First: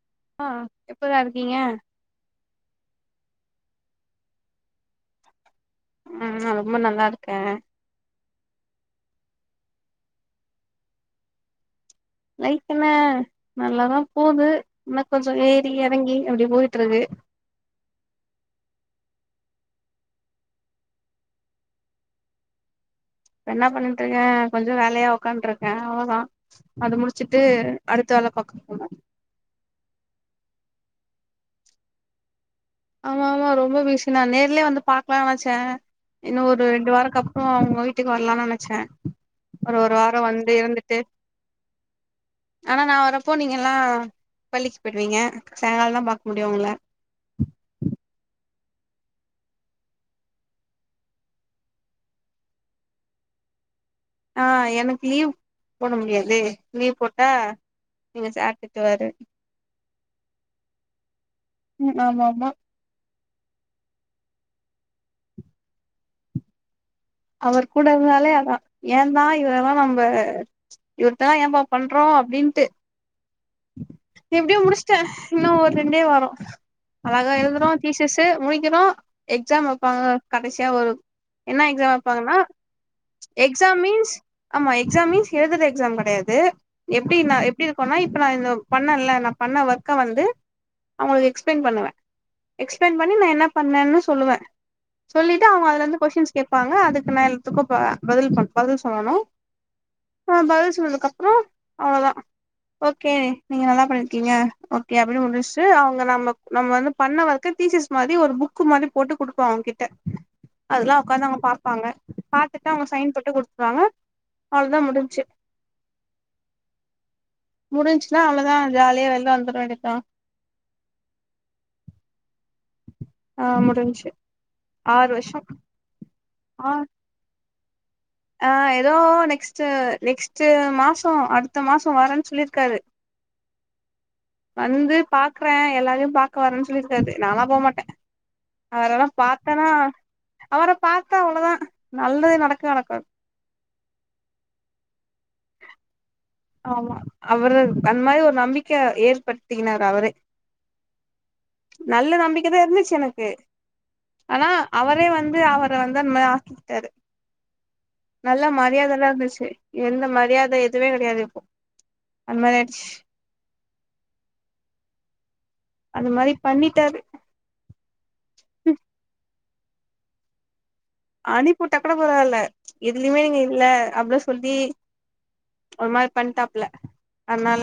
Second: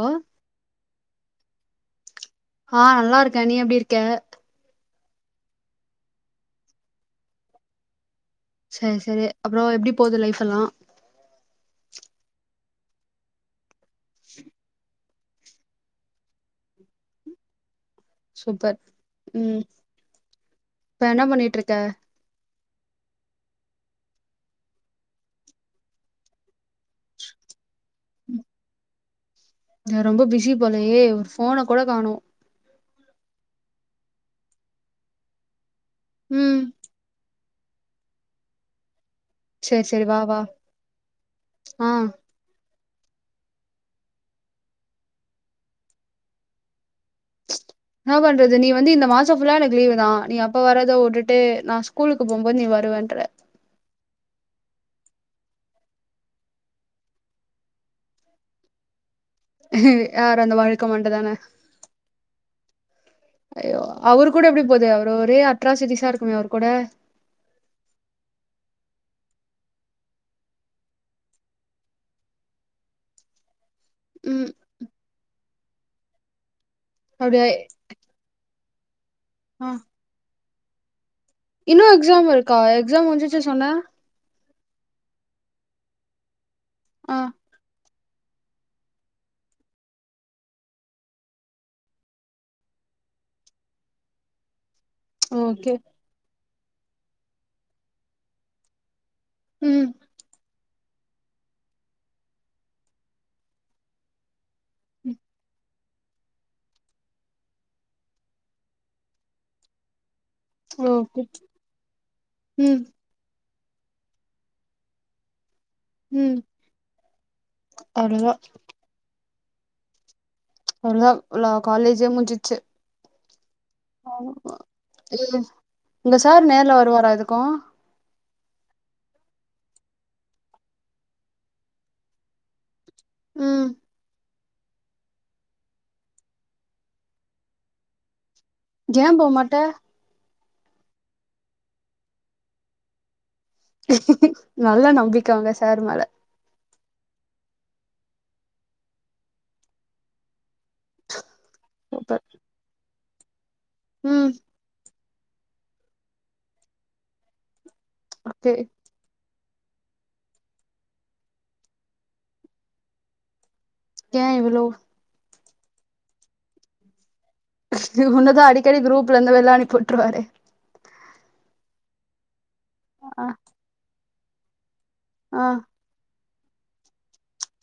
ஆ ஆ எப்புட்ற இருக்கீங்க ஆ நல்லா இருக்கே நீ எப்டி இருக்க ஆ நா ரொம்ப நல்லா இருக்கே சேரி சேரி அப்றோ எப்டி போது லைஃப் எல்லா லைஃப் என்ன நல்லாதா போது என்ன கொஞ்ச ஏறி எறங்கி அப்டி போயிட்ருக்கு சூப்பர் ம் இப்ப என்ன பண்ணிட்ருக்க இப்ப என்ன பண்ணிட்ருக்கே கொஞ்ச வேலையா ஒக்காந்ட்ருக்கே அவளதா அது முடிச்சுட்டு அடுத்த வேல பாக்க போணு நா ரொம்ப பிஸி போலையே ஒரு ஃபோனக் கூட காணோ ஆமா ஆமா ரொம்ப பிஸி நா நேர்லயே வந்து பாக்கலா நெனச்சே இன்னு ம் ஒரு ரெண்டு வாரக்கப் ப்றோ ஒங்க வீட்டுக்கு வரலான் நெனச்சே ஒரு சரி ஒரு சரி வார வா வா வந்து இருந்துட்டு ஆ ஆனா நா வரப்போ நீங்கலா பள்ளிக்கு போயிடுவீங்க சாய்ங்காலந்தா பாக்க முடியு உங்ள என்னா பண்றது நீ வந்து இந்த மாச ஃபுல்லா எனக்கு லீவு தா நீ அப்ப வரத விட்டுட்டு நா ஸ்கூலுக்கு போம்போது நீ வருவன்ற ஆ எனக்கு லீவ் போட முடியாதே லீவ் போட்டா எங்க சார் திட்டுவாரு யாரு அந்த வழுக்க மண்டதான ம் ஆமாம்மா ஐயோ அவர் கூட எப்டி போது அவரு ஒரே அட்ராசிட்டிஸா இருக்குமே அவர் கூட அவர் கூட இருந்தாலே அதா ஏந்தா இவரெல்லா நம்ப இவர்டலா ஏம்ப்பா பண்றோ அப்டின்ட்டு ம் எப்டியோ முடிச்டே இன்னு ஒரு ரெண்டே வார அழகா அப்டியா எழுதுறோ ஃபீச்சர்ஸு முடிக்கிறோ ஆ எக்ஸாம் வெப்பாங்க கடைசியா ஒரு என்ன இன்னு எக்ஸாம் வப் பாங்கனா இருக்கா எக்ஸாம் முடிஞ்சிச்சு சொன்ன எக்ஸாம் மீன்ஸ் ஆமா எக்ஸாம் மீன்ஸ் எழுதுற எக்ஸாம் கெடையாது ஆ எப்டின்னா எப்டி இருக்குன்னா இப்ப நா இந்த பண்ணன்ல நா பண்ண ஒர்க்க வந்து அவுங்களுக்கு எக்ஸ்பிளைன் பண்ணுவே எக்ஸ்பிளைன் பண்ணி நா என்ன பண்ணேன்னு சொல்லுவே சொல்லிட்டு அவங்க ஓகே அதுல இருந்து கொஷ்டின்ஸ் கேப்பாங்க அதுக்கு நா எல்லாத்துக்கு ப பதில் பண் பதில் சொல்லணு ம் ஆ பதில் சொன்னதுக்கு அப்பறோ அவ்வளதா ஓகே நீங்க நல்லா பண்ணிருக்கீங்க ஓகே அப்டின்னு முடிச்ட்டு அவங்க நம்ம நம்ம வந்து பண்ண ஒர்க்க டீச்சர்ஸ் மாதி ஒரு புக்கு மாதி போட்டு குடுப்பே அவங்ககிட்ட அதெல்லா ஓகே ஒக்காந்து அவங்க பாப்பாங்க பாத்துட்டு ம் அவங்க சைன் போட்டு குடுத்துருவாங்க அவ்வளதா முடிஞ்ச்சி ம் முடிஞ்ச்சுன்னா அவ்ளோதா அவ்வளதா ஜாலியா வெளில வந்துற வேண்டியதா ஒழுங்கா உள்ள காலேஜே முடிஞ்சிச்சு ஆ முடிஞ்ச்சி ஆறு வருஷம் இந்த சார் நேர்ல வருவாரா எதுக்கு ஆ ஏதோ நெக்ஸ்ட் நெக்ஸ்ட் மாசோ அடுத்த மாசோ வரேன்னு சொல்லிருக்காரு ம் வந்து பாக்குறே எல்லாரையு பாக்க வரேன்னு சொல்லிருக்காரு நாலா போமாட்டே ஏ அவரெல்லா போமாட்ட பாத்தேனா அவர பாத்தா அவ்வளதா நல்லதே நடக்கவே நடக்காது நல்ல நம்பிக்க உங்க சார் மேல ஆமா அவரு அந்த மாரி ஒரு நம்பிக்கை ஏற்படுத்திகினாரு அவரே நல்ல சூப்பர் நம்பிக்கைதா இருந்துச்சு எனக்கு ம் ஆனா அவரே வந்து அவர வந்து அந்த மாரி ஆக்கி கிட்டாரு நல்ல ஓகே மரியாதை எல்லா இருந்துச்சு எந்த மரியாதை எதுவே கெடையாது இப் அந்த மாரி ஆயிடுச்சு ஏ இவளோ அந்த மாதி பண்ணிட்டாரு ஒன்னதா அடிக்கடி குரூப்ல இந்து வெள்ள அனிப்பி வுட்ருவாறே அனிப்பி விட்டாக் கூட பரவால்ல எதுலியுமே ஆ நீங்க இல்ல அப்லா சொல்லி ஆ ஒர் மார் பண்டாப்ல அதனால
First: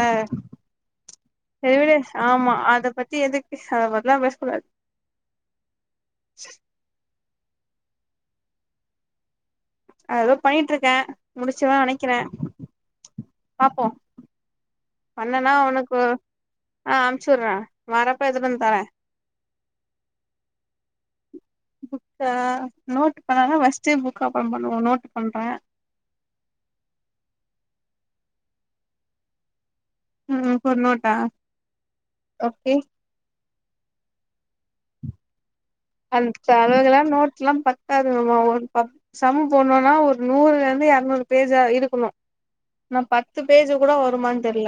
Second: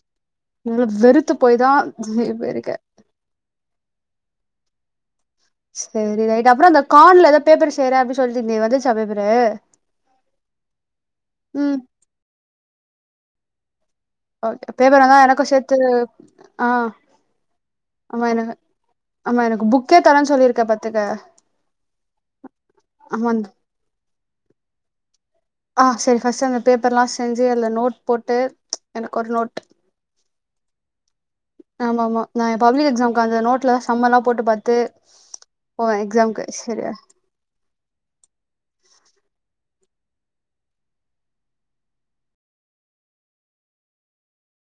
நல்லா வெறுத்து போய் தா செரி விடு இது ஆமா போயிருக்கே அத பத்தி எதுக்கு அத பத்லா பேசக்கூடாது செரி ரைட்டு அப்றோ அந்த கார்ட்ல எதோ பேப்பர் செய்றே அப்டி சொல்ட்டிந்தியே வந்துச்சா பேப்பரூ அது எதோ பண்ணிகிட்ருக்கே முடிச்சுவே நெனைக்கிறே பாப்போ ஓகே பேப்பர் வந்தா எனக்கு பண்ணனா சேத்து அவனுக்கு ஆ அமுச்சுடுறே ஆமா வரப்ப எத்துட்டு எனக்கு வந்து தரே ஆமா எனக்கு புக்கே தர்றேன்னு சொல்லிருக்க பாத்துக்க புக்கா நோட் ஆமா பேனாலா வஸ்ட்டு புக் அப்றோ பண்ணுவோ நோட் பண்றே ஆ செரி ஃபர்ஸ்ட் அந்த பேப்பர்லா செஞ்சி அதுல நோட் போட்டு எனக்கு ஒரு நோட் ம் இப்ப ஒரு நோட்டா ஆமா ஆமா நா ஏ ஓகே பப்ளிக் எக்ஸாம்க்கு அந்த நோட் லதா சம் எல்லா போட்டு பாத்து போவே அந்த எக்ஸாம்க்கு சம் சரியா கெல்லா நோட் லா பத் தாதுங்கம்மா ஒரு பத் சம் போட்ணுன்னா ஒரு நூறுல இருந்து எறநூறு பேஜா இருக்கணு ஆனா பத்து பேஜ் கூட வருமான்னு தெரில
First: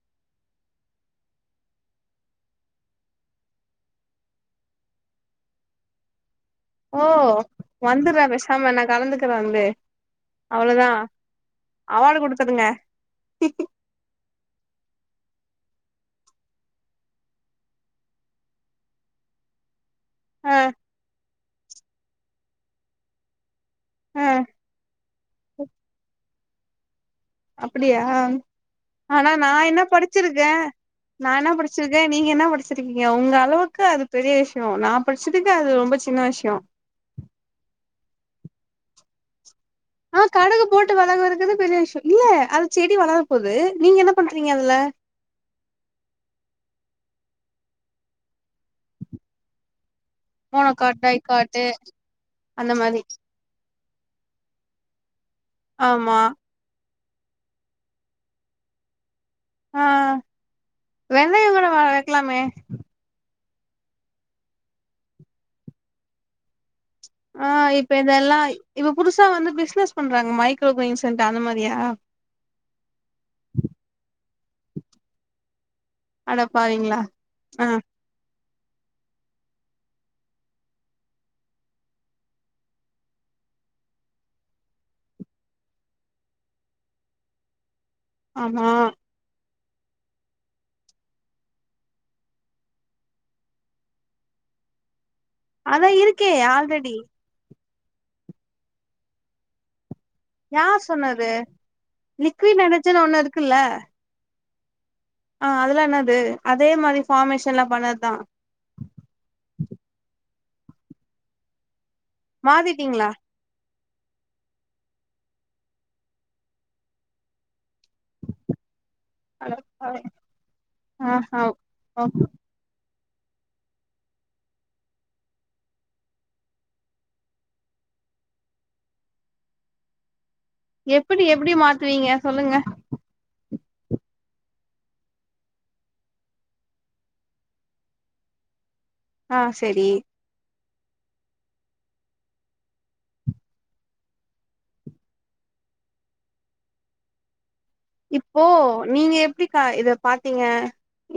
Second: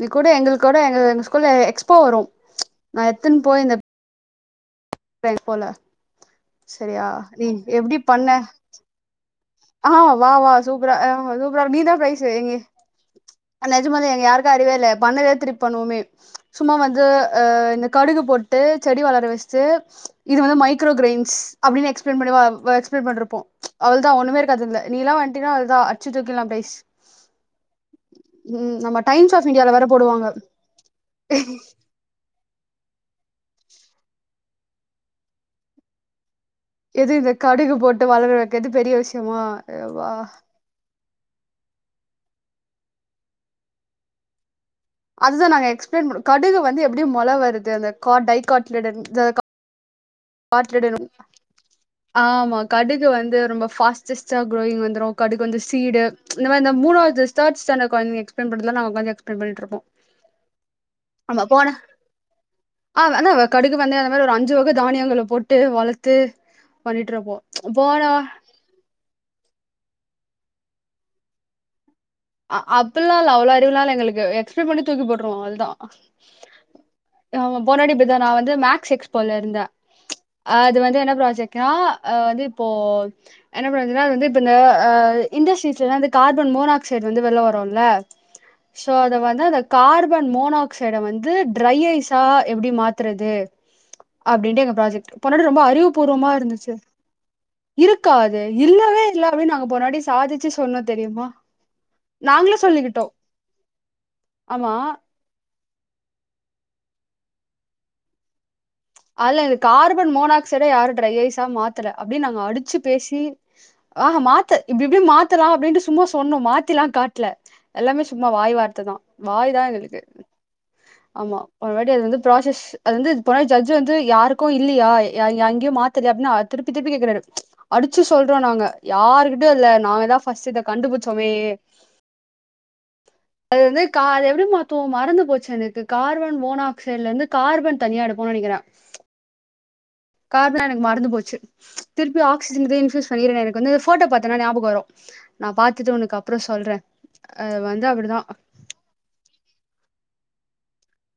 நீ குடு எங்களுக்கு கூட எங்க எங்க ஸ்கூல்ல எக்ஸ்போ வரு நா எத்தன்னு போய் இந்த இந்த எக்ஸ்போல ஓ சரியா நீ எப்டி வந்துடுறே பண்ண பேசாம நா கலந்துக்கிறே வந்து ஆ வா வா அவ்ளோதா சூப்பரா ஆ சூப்பரா இருக்கு நீதா பிரைஸ் எங்க ம் க்கும் நெஜமாலே எங்கயாருக்கு அறிவே இல்ல பண்ணதே திருப்பி பண்ணுவமே சும்மா வந்து ஆ இந்த கடுகு போட்டு செடி வளர வச்ட்டு இது ஆ வந்து மைக்ரோ க்ரெய்ன்ஸ் அப்டின் எக்ஸ்ப்ளைன் பண்ணிவா வ எக்ஸ்ப்ளைன் பண்ட்ருப்போ அவள்தா ஆ ஒண்ணுமே இருக்காது அத்ல நீல்லா வன்ட்டீனா அவள்தா அட்ச்சு தூக்கிலா ப்ரைஸ் அப்டியா ஆனா நா இந்தியால என்ன வேற போடுவாங்க படிச்சிருக்கே நா என்ன படிச்சிருக் கே நீங்க என்னா படிச்சிருக்கீங்க உங்களவுக்கு அது பெரிய விஷ்யோ நா படிச்சுதுக்கு அது ரொம்ப சின்ன விஷ்யோ எது இந்த கடுகு போட்டு வளர வெக்கிற்து பெரிய விஷ்யமா ஆ கடுகு போட்டு வளக்குவறதுக்கு பெரிய விஷ்யோ இல்ல அது செடி வளரப் போது நீங்க என்ன பண்றீங்க அதுல அதுதா நாங்க எக்ஸ்ப்ளைன் பண்ணோ கடுகு வந்து எப்டி மொள வருது அந்த காட் டைகோட்லிடன் ஜா க காட் லிடன் மோனோகாட் டைகாட்டு ஆமா அந்த மாரி கடுகு வந்து ரொம்ப ஃபாஸ் சஸ்டா க்ரோயிங் வந்துரு கடுகு வந்து சீடு ஆமா இந்த வ இந்த மூனாது தேர்ட்ஸ் ஸ்டாண்டர்ட் கொழந்தைங்க எக்ஸ்ப்ளைன் பண்றதுலா நாங்க ஒக்காந்து எக்ஸ் ப்ளைன் பண்ணிட்ருப்போ ஆ ஆமா வெந்தயோ கூட போன வ வைக்கலாமே ஆ ஆனா கடுகு வெந்தயோ அந்த மாரி ஒரு அஞ்சு வக தானியங்கள போட்டு வளத்து ஆ இப்ப இதெல்லாய் இப்ப புதுசா வந்து பிசினஸ் பண்றாங்க மைக்ரோ க்ரெய்ன்ஸ்ன்ட்டு அந்த மாரியா அ அப்பில்லா இல்ல அவ்ளோ அறிவுலால்ல எங்கள்க்கு எக்ஸ்ப்ளைன் பண்ட்டு தூக்கி போட்ருவோ அவ்ள்தா அட பாவிங்ளா போனவாட்டி இப்டிதா நா வந்து மேக்ஸ் எக்ஸ்போல இருந்தே அது வந்து என்ன ப்ராஜெக்ட்னா ஆ வந்து இப்போ என்ன ப்ராஜெக்ட்ன்னா அது வந்து இப்ப இந்த ஆ இன்டஸ்ட்ரீஸ்லலா வந்து கார்பன் மோனாக்சைட் வந்து வெள்ல வருல ஆமா அத வந்து அந்த கார்பன் மோனாக்சைட வந்து ட்ரை ஐஸா எப்டி மாத்துறது அப்டின்ட்டு எங்க ப்ராஜெக்ட் போனாவாட்டி ரொம்ப அறிவு அதா இருக்கே பூர்வமாருந்துச்சு ஆல்ரெடி இருக்கா அது இல்லவே இல்ல அப்டின் நாங்க போனவாட்டி சாதிச் யார் சொன்னது நாங்ளே லிக்விட் நைட்ரஜன் சொல்லிக்கிட்டோ ஒண்ணு இருக்குல்ல ஆமா ஆ அதெலா என்னாது அதே மாரி ஃபார்மேஷன்லா பண்ணதா அல்ல கார்பன் மோனாக்சைட யாரு ட்ரை ஐஸா மாத்தல அப்டின் நாங்க அடிச்சு மாத்திட்டீங்களா பேசி ஆ ஹா மாத்து இப்டி இப்டி மாத்தலா அப்டின்ட்டு சும்மா சொன்னோ மாத்திலா காட்ல எல்லாமே சும்மா வாய் வார்த்த தா வாய் தா எங்களுக்கு அடப்பாவி ஆ ஆமா ஹ போன வாட்டி அது ஓ வந்து ப்ராசஸ் அது வந்து ஜட்ஜ் வந்து யாருக்கு இல்லியா எங் எங்கியு மாத்தலையா அப்டின்னு திருப்பி திருப்பி கேக்குறாரு அடிச்சு சொல்றோ நாங்க யாருகிட்டுயு இல்ல நாங்கதா ஃபர்ஸ்ட் இத எப்டி கண்டுபிடிச்சோமே எப்டி மாத்துவீங்க சொல்லுங்க அது வந்து கா அது எப்டி மாத்துவோ மறந்து போச்சு எனக்கு கார்பன் மோனாக்சைட்லந்து கார்பன் தனியாடு ப்போ நெனைக்கிறே ஆ செரி கார்பனா எனக்கு மறந்து போச்சு திருப்பி ஆக்சிஜன்து இன்ஃபியூஸ் பண்ணி இருங்க எனக்கு வந்து ஃபோட்டோ பாத்தன்னா ஞாபகோ வரு நா பாத்துட்டு உனக்கு அப்றோ சொல்றே ஆ வந் இப்போ நீங்க எப்டிக்கா இத பாத்தீங்க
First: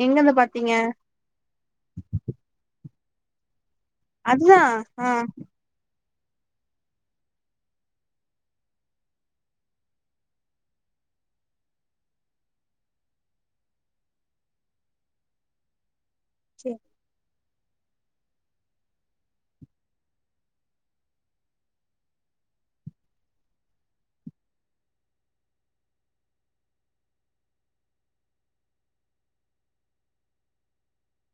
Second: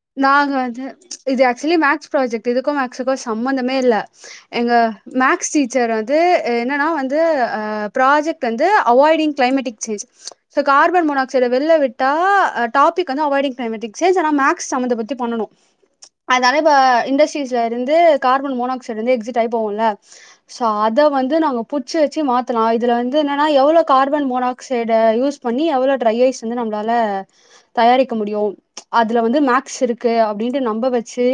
எங்கெருந்து நாங்க பாத்தீங்க வந்து இது ஆக்சுவலி மேக்ஸ் ப்ராஜெக்ட் இதுக்கு மேக்ஸ்க்கு சம்மந்தமே இல்ல அதுதா எங்க ஆ மேக்ஸ் டீ ச்சர் வந்து என்னன்னா வந்து ஆ ப்ராஜெக்ட் வந்து avoiding climatic change so carbon மோனாக்சைட வெள்ல விட்டா ஆ டாபிக் வந்து அவாய்டிங் கிளைமெட்டிக் சேஞ்ச் ஆனா மே சம்பந்த படுத்தி பண்ணணு அதனால இப்ப செரி இண்டஸ்ட் திச இருந்த கார்பன் மோனாக்சைடு வந்து எக்ஸிட் ஆயி போவுல்ல சா அத வந்து நாங்க புட்சு வச்சு மாத்தலா இதுல வந்து என்னன்னா எவ்ளோ கார்பன் மோனாக்சைட யூஸ் பண்ணி எவ்ளோ ட்ரை ஐஸ் வந்து நம்பளால தயாரிக்க முடியு அது இதுல வந்து மேக்ஸ் இருக்கு அப்டின்ட்டு நம்ப வச்சு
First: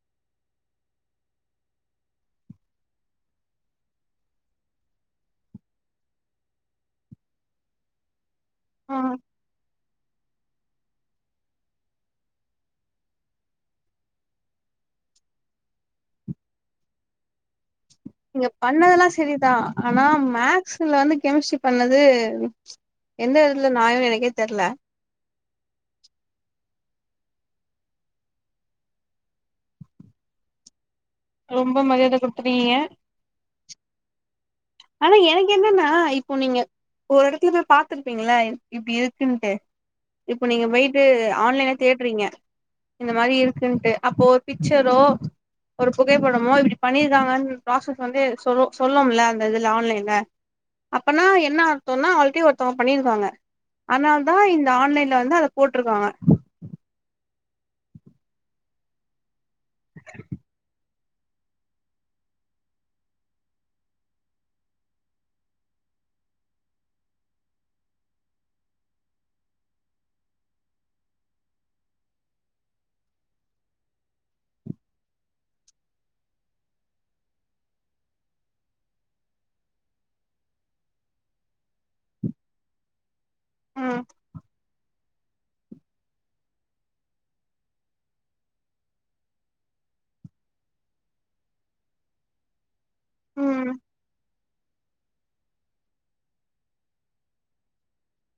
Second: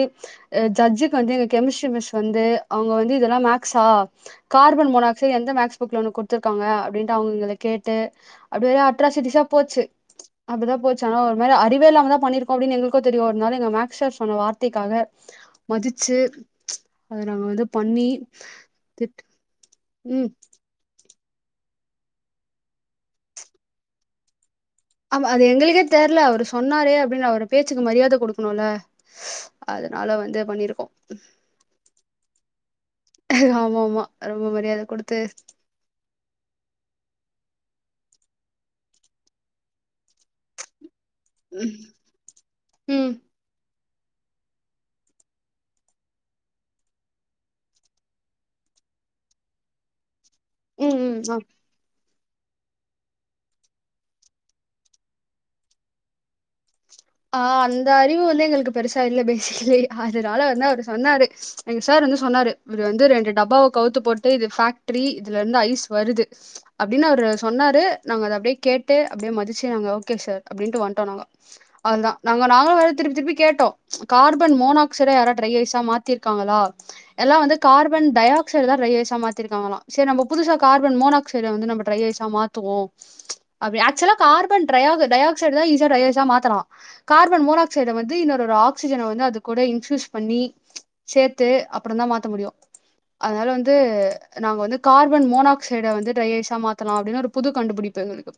ஆ ஜட்ஜுக்கு வந்து எங்க கெமிஸ்ட்ரி மிஸ் வந்து அவுங்க வந்து இதெல்லா மேக்ஸா கார்பன் மோனாக்சைட் எந்த மேக்ஸ் புக்ல ஒனுக் குடுத்துர்க்காங்க அப்டின்ட்டு அவங்கவங்கள கேட்டு அப்டி வேற ஆ அட்ராசிட்டிஸ்ச போச்சு அப்டிதா போச்சு ஆனா ஒரு மாரி அறிவே இல்லாம தா பண்ணிருக் அப்படின் எங்களுக்கு தெரியு ஒரு நாள் எங்க மேக்ஸ் சார் சொன்ன வார்த்தைக்காக மதிச்சு அது நாங்க வந்து பண்ணி நீங்க பண்ணதெல்லா திட் செரிதா ஆனா ம் மேக் க்ஸ்ல வந்து கெமிஸ்ட்ரி பண்ணது எந்த விதத்துல நியாய எனக்கே தெரில ஆமா அது எங்களுக்கே தெரில அவரு சொன்னாரே அப்படின் அவர பேச்சுக்கு மரியாத குடுக்கணுல அதனால வந்து பண்ணிருக்கோ ரொம்ப மரியாத குடுத்துட்டிங்க ஆமா ஆமா ரொம்ப மரியாத ஆனா குடுத்து எனக்கு என்னனா இப்போ நீங்க ஒரு இடத்துல போய் பாத்துருப்பீங்களா இப்படி இருக்குன்ட்டு இப்ப நீங்க போயிட்டு ஆன்லைன்ல ம் தேடுறீங்க இந்த ம் மாரி இருக்குன்ட்டு அப்போ பிக்சரோ ஒரு புகைப்படமோ இப்டி பண்ணியிருக்காங்கன்னு ப்ராசஸ் வந்து சொ சொல்லும்ல அதுல ஆன்லைன்ல ம் ம் அப்பனா ஆ என்ன சொன்னா ஆல்ரெடி ஒருத்தங்க பண்ணிருக்காங்க அதுனால தா இந்த ஆன்லைன்ல வந்து அத போட்ருக்காங்க ஆ அந்த அறிவு வந்து எங்களுக்கு பெருசா இல்ல பேசிக்கலி அதுனால வந்து அவரு சொன்னாரு எங்க சார் வந்து சொன்னாரு இவரு வந்து ரெண்டு டப்பாவ கவுத்து போட்டு இது ஃபேக்டரி இதுல இருந்து ஐஸ் வருது அப்டின் அவரு சொன்னாரு நாங்க அத அப்டியே கேட்டு அப்டியே மதிச்சு நாங்க ஓகே சார் அப்டின்ட்டு வந்துட்டோ நாங்க அவ்ளோதா நாங்க நாங்களு வேற திருப்பி திருப்பி கேட்டோ கார்பன் மோனாக்சைட யாரா ட்ரை ஐஸ்ஸா மாத்திருக்காங்களா எல்லா வந்து கார்பன் டை ஆக்சைடு தா டிரை ஐஸ்ஸா மாத்திருக்காங்களா சரி நம்ம புதுசா கார்பன் மோனக் சைட வந்து நம்ப ட்ரை ஐஸ்ஸா மாத்துவோ அப்டி ம் ஆக்சுலா கார்பன் ட்ரையாகு டை ஆக்சைடு தா ஈஸியா டிரை ஐஸ்ஸா மாத்தலா கார்பன் மோனாக்சைட வந்து இன்னொரு ஒரு ஆக்சிஜனை வந்து அது கூட இன்ஃப்யூஸ் பண்ணி சேத்து அப்பறதா மாத்த முடியு அதனால ம் வந்து நாங்க வந்து கார்பன் மோனாக்சைட வந்து ட்ரை ஐஸ்ஸா மாத்தலா அப்டின் ஒரு புது கண்டுபிடிப்பு எங்களுக்கு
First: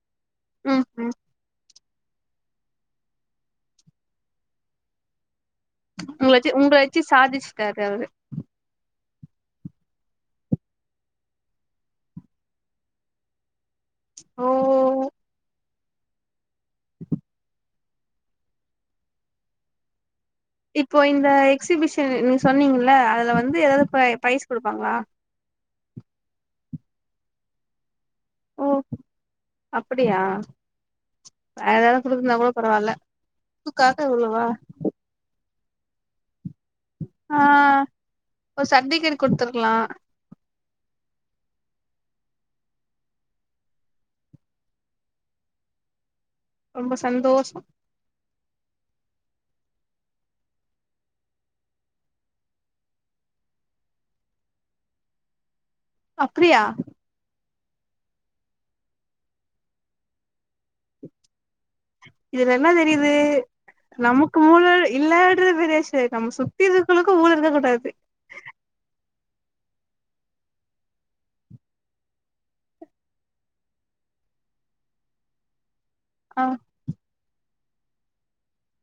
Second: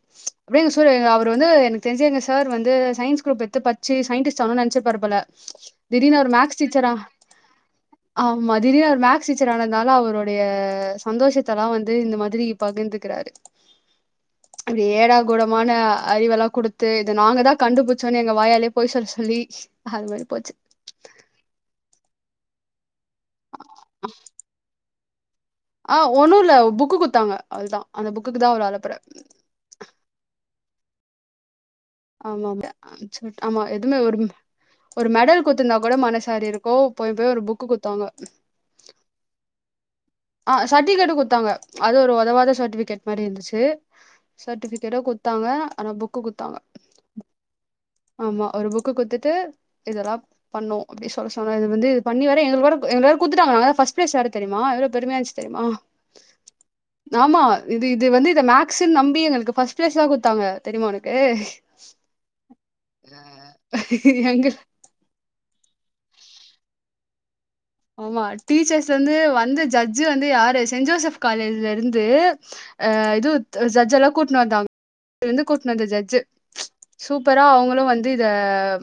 அப்டி சு ம் ம் அவர் வந்து எனக்கு தெரிஞ்சு எங்க சார் வந்து சயின்ஸ் குரூப் எடுத்து பட்ச்சு சயின்டிஸ்ட் ஆகனுன் நெனச்சிருப்பாரு போல திடீர்ன்னு அவரு உங்கள வச்சு மேக்ஸ் உங்கள டீச்சரா வச்சு சாதிச்சுட்டாரு அவரு ஆ மதிரியு அவரு மேக்ஸ் டீச்சர் ஆனது நாள அவருடைய சந்தோஷத்தல்லா வந்து இந்த மாதிரி பகிர்ந்துக்கிறாரு ஓ இப்டி ஏடா குடமான அறிவெலா குடுத்து இத நாங்க தா கண்டுபுடி ச்சோஎங்க வாயாலயே பொய் சொல்ல சொல்லி அது மாரி போச்சு இப்போ இந்த எக்ஸிபிஷன் நீங்க சொன்னீங்கல்ல அதுல வந்து எதாவது ப்ரை ப்ரைஸ் குடுப்பாங்களா ஆ ஒன்னு இல்ல புக்கு குடுத்தாங்க அவ்ளோ தா அந்த புக்குக்கு தா ஓ அவ்ளோ அலப்பற அப்படியா [inaudible] குடுக்கலன்னா ஆமா கூட ஆமா பரவால்ல சொல்ட் ஆமா எதுமே நட்புக்காக ஒரு இவ்ளவா ஒரு மெடல் குத்துருந்தா கூட மனசாரிருக்கு போய் போய் ஆ ஒரு புக் குடுத்தாங்க ஒரு சர்டிஃபிகேட் குடுத்துருக்கலா ஆ சர்டிபிகேட்டு் குடுத்தாங்க அது ஒரு உதவாத சர்டிபிகேட் மாரி இருந்துச்சி சர்டிபிகேட்டா குடுத்தாங்க ஆனா புக்கு குடுத்தாங்க ரொம்ப சந்தோஷோ ஆமா ஒரு புக்கு குத்துட்டு இதெல்லாப் பண்ணோ அப்டி சொல்ல சொன்னா இது வந்து பண்ணிவர எங்களுக்கு வேற எங்களுக்கு வேற குத்துட்டாங்க நாங்க தா ஃபர்ஸ்ட் ப்ரைஸ் யார் தெரியுமா எவ்ளோ பெருமையா இருந்துச்சு தெரிமா அப்புடியா ஆமா இது இது வந்து இத மேக்ஸ்ன்னு நம்பி எங்களுக்கு பஸ்ட் ப்ளைஸ் தா குடுத்தாங்க தெரியுமா உனக்கு இதுல்லா என்ன தெரியுது நமக்கு எங்க மூல இல்லன்றது பெரிய கேக்காம சுத்தி இருக்குவளுக்கு ஊர் இருக்கக்கூடாது ஆமா டீச்சர்ஸ் வந்து வந்த ஜட்ஜ் வந்து யாரு செயின்ட் ஜோசப் காலேஜ்ல இருந்து ஆ இது ஜட்ஜ் எல்லா கூட்டுணு வந்தாங்க [inaudible] கூட்டுனு வந்த ஜட்ஜி ஆ சூப்பரா அவங்களும் வந்து இத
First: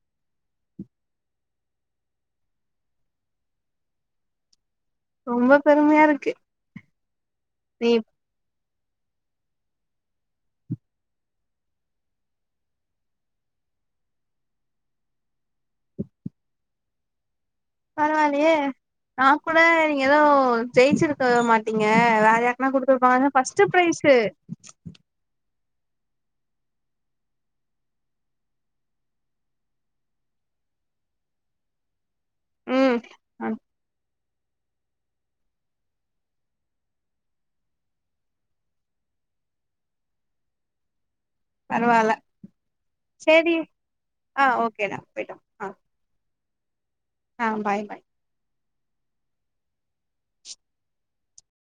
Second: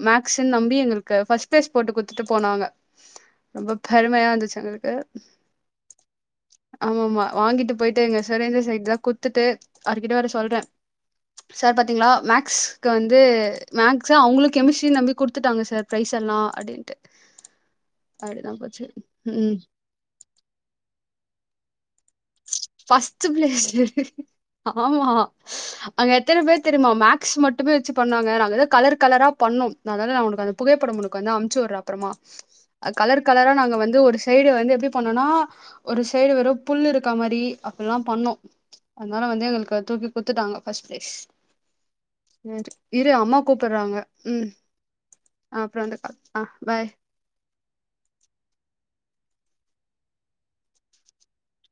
மேக்ஸ்ன்னு நம்பி எங்களுக்கு ஃபர்ஸ்ட் ப்ளைஸ் போட்டு குடுத்துட்டு போனாங்க ரொம்ப பெருமையா இருந்துச்சு எங்களுக்கு ரொம்ப பெருமையா இருக்கு ஆமாமா வாங்கிட்டு நீ போயிட்டேங்க தெரிஞ்ச சைட் எல்லா குத்துட்டு அவர்கிட்ட வேற சொல்ற சார் பாத்தீங்களா மேக்ஸ்க்கு வந்து மேக்ஸ் அவங்களு கெமிஸ்ட்ரி நம்பி குடுத்துட்டாங்க சார் பிரைஸ் என்னா அடின்ட்டு பரவாயில்லயே நா ம் கூட நீங்க ஏதோ ஜெயிச்சுருக்க மாட்டீங்க வேறயா ம குடுத்துருப்பாங்க ஃபர்ஸ்ட் பிளேஸ்ல இருக்கு. ப்ரைஸு ஆமா அங்க எத்தன பேர் தெரியுமா மேக்ஸ் மட்டுமே வச்சி பண்ணுவாங்க நாங்க எதோ கலர் கலரா பண்ணோ அதல்லா உனக்கு அது புகைப்படம் உனக்கு வந்து அம்ச்சு உடுற அப்புறமா அ ம் கலர் கலரா நாங்க வந்து ஒரு சைடு வந்து எப்டி பண்ணோன்னா ஒரு சைடு வெறு புல் இருக்க மாரி அப்டிலா பண்ணோ அதனால வந்து எங்களுக்கு தூக்கி குத்துட்டாங்க பர்ஸ்ட் பிரைஸ் பரவால்ல இரு அம்மா சேரி கூப்றாங்க ஆ ம் ஓகேடா போயிட்டு அ ஆ அப்ரோ வந்தக்கா ஆ பாய் ஆ பாய் பாய்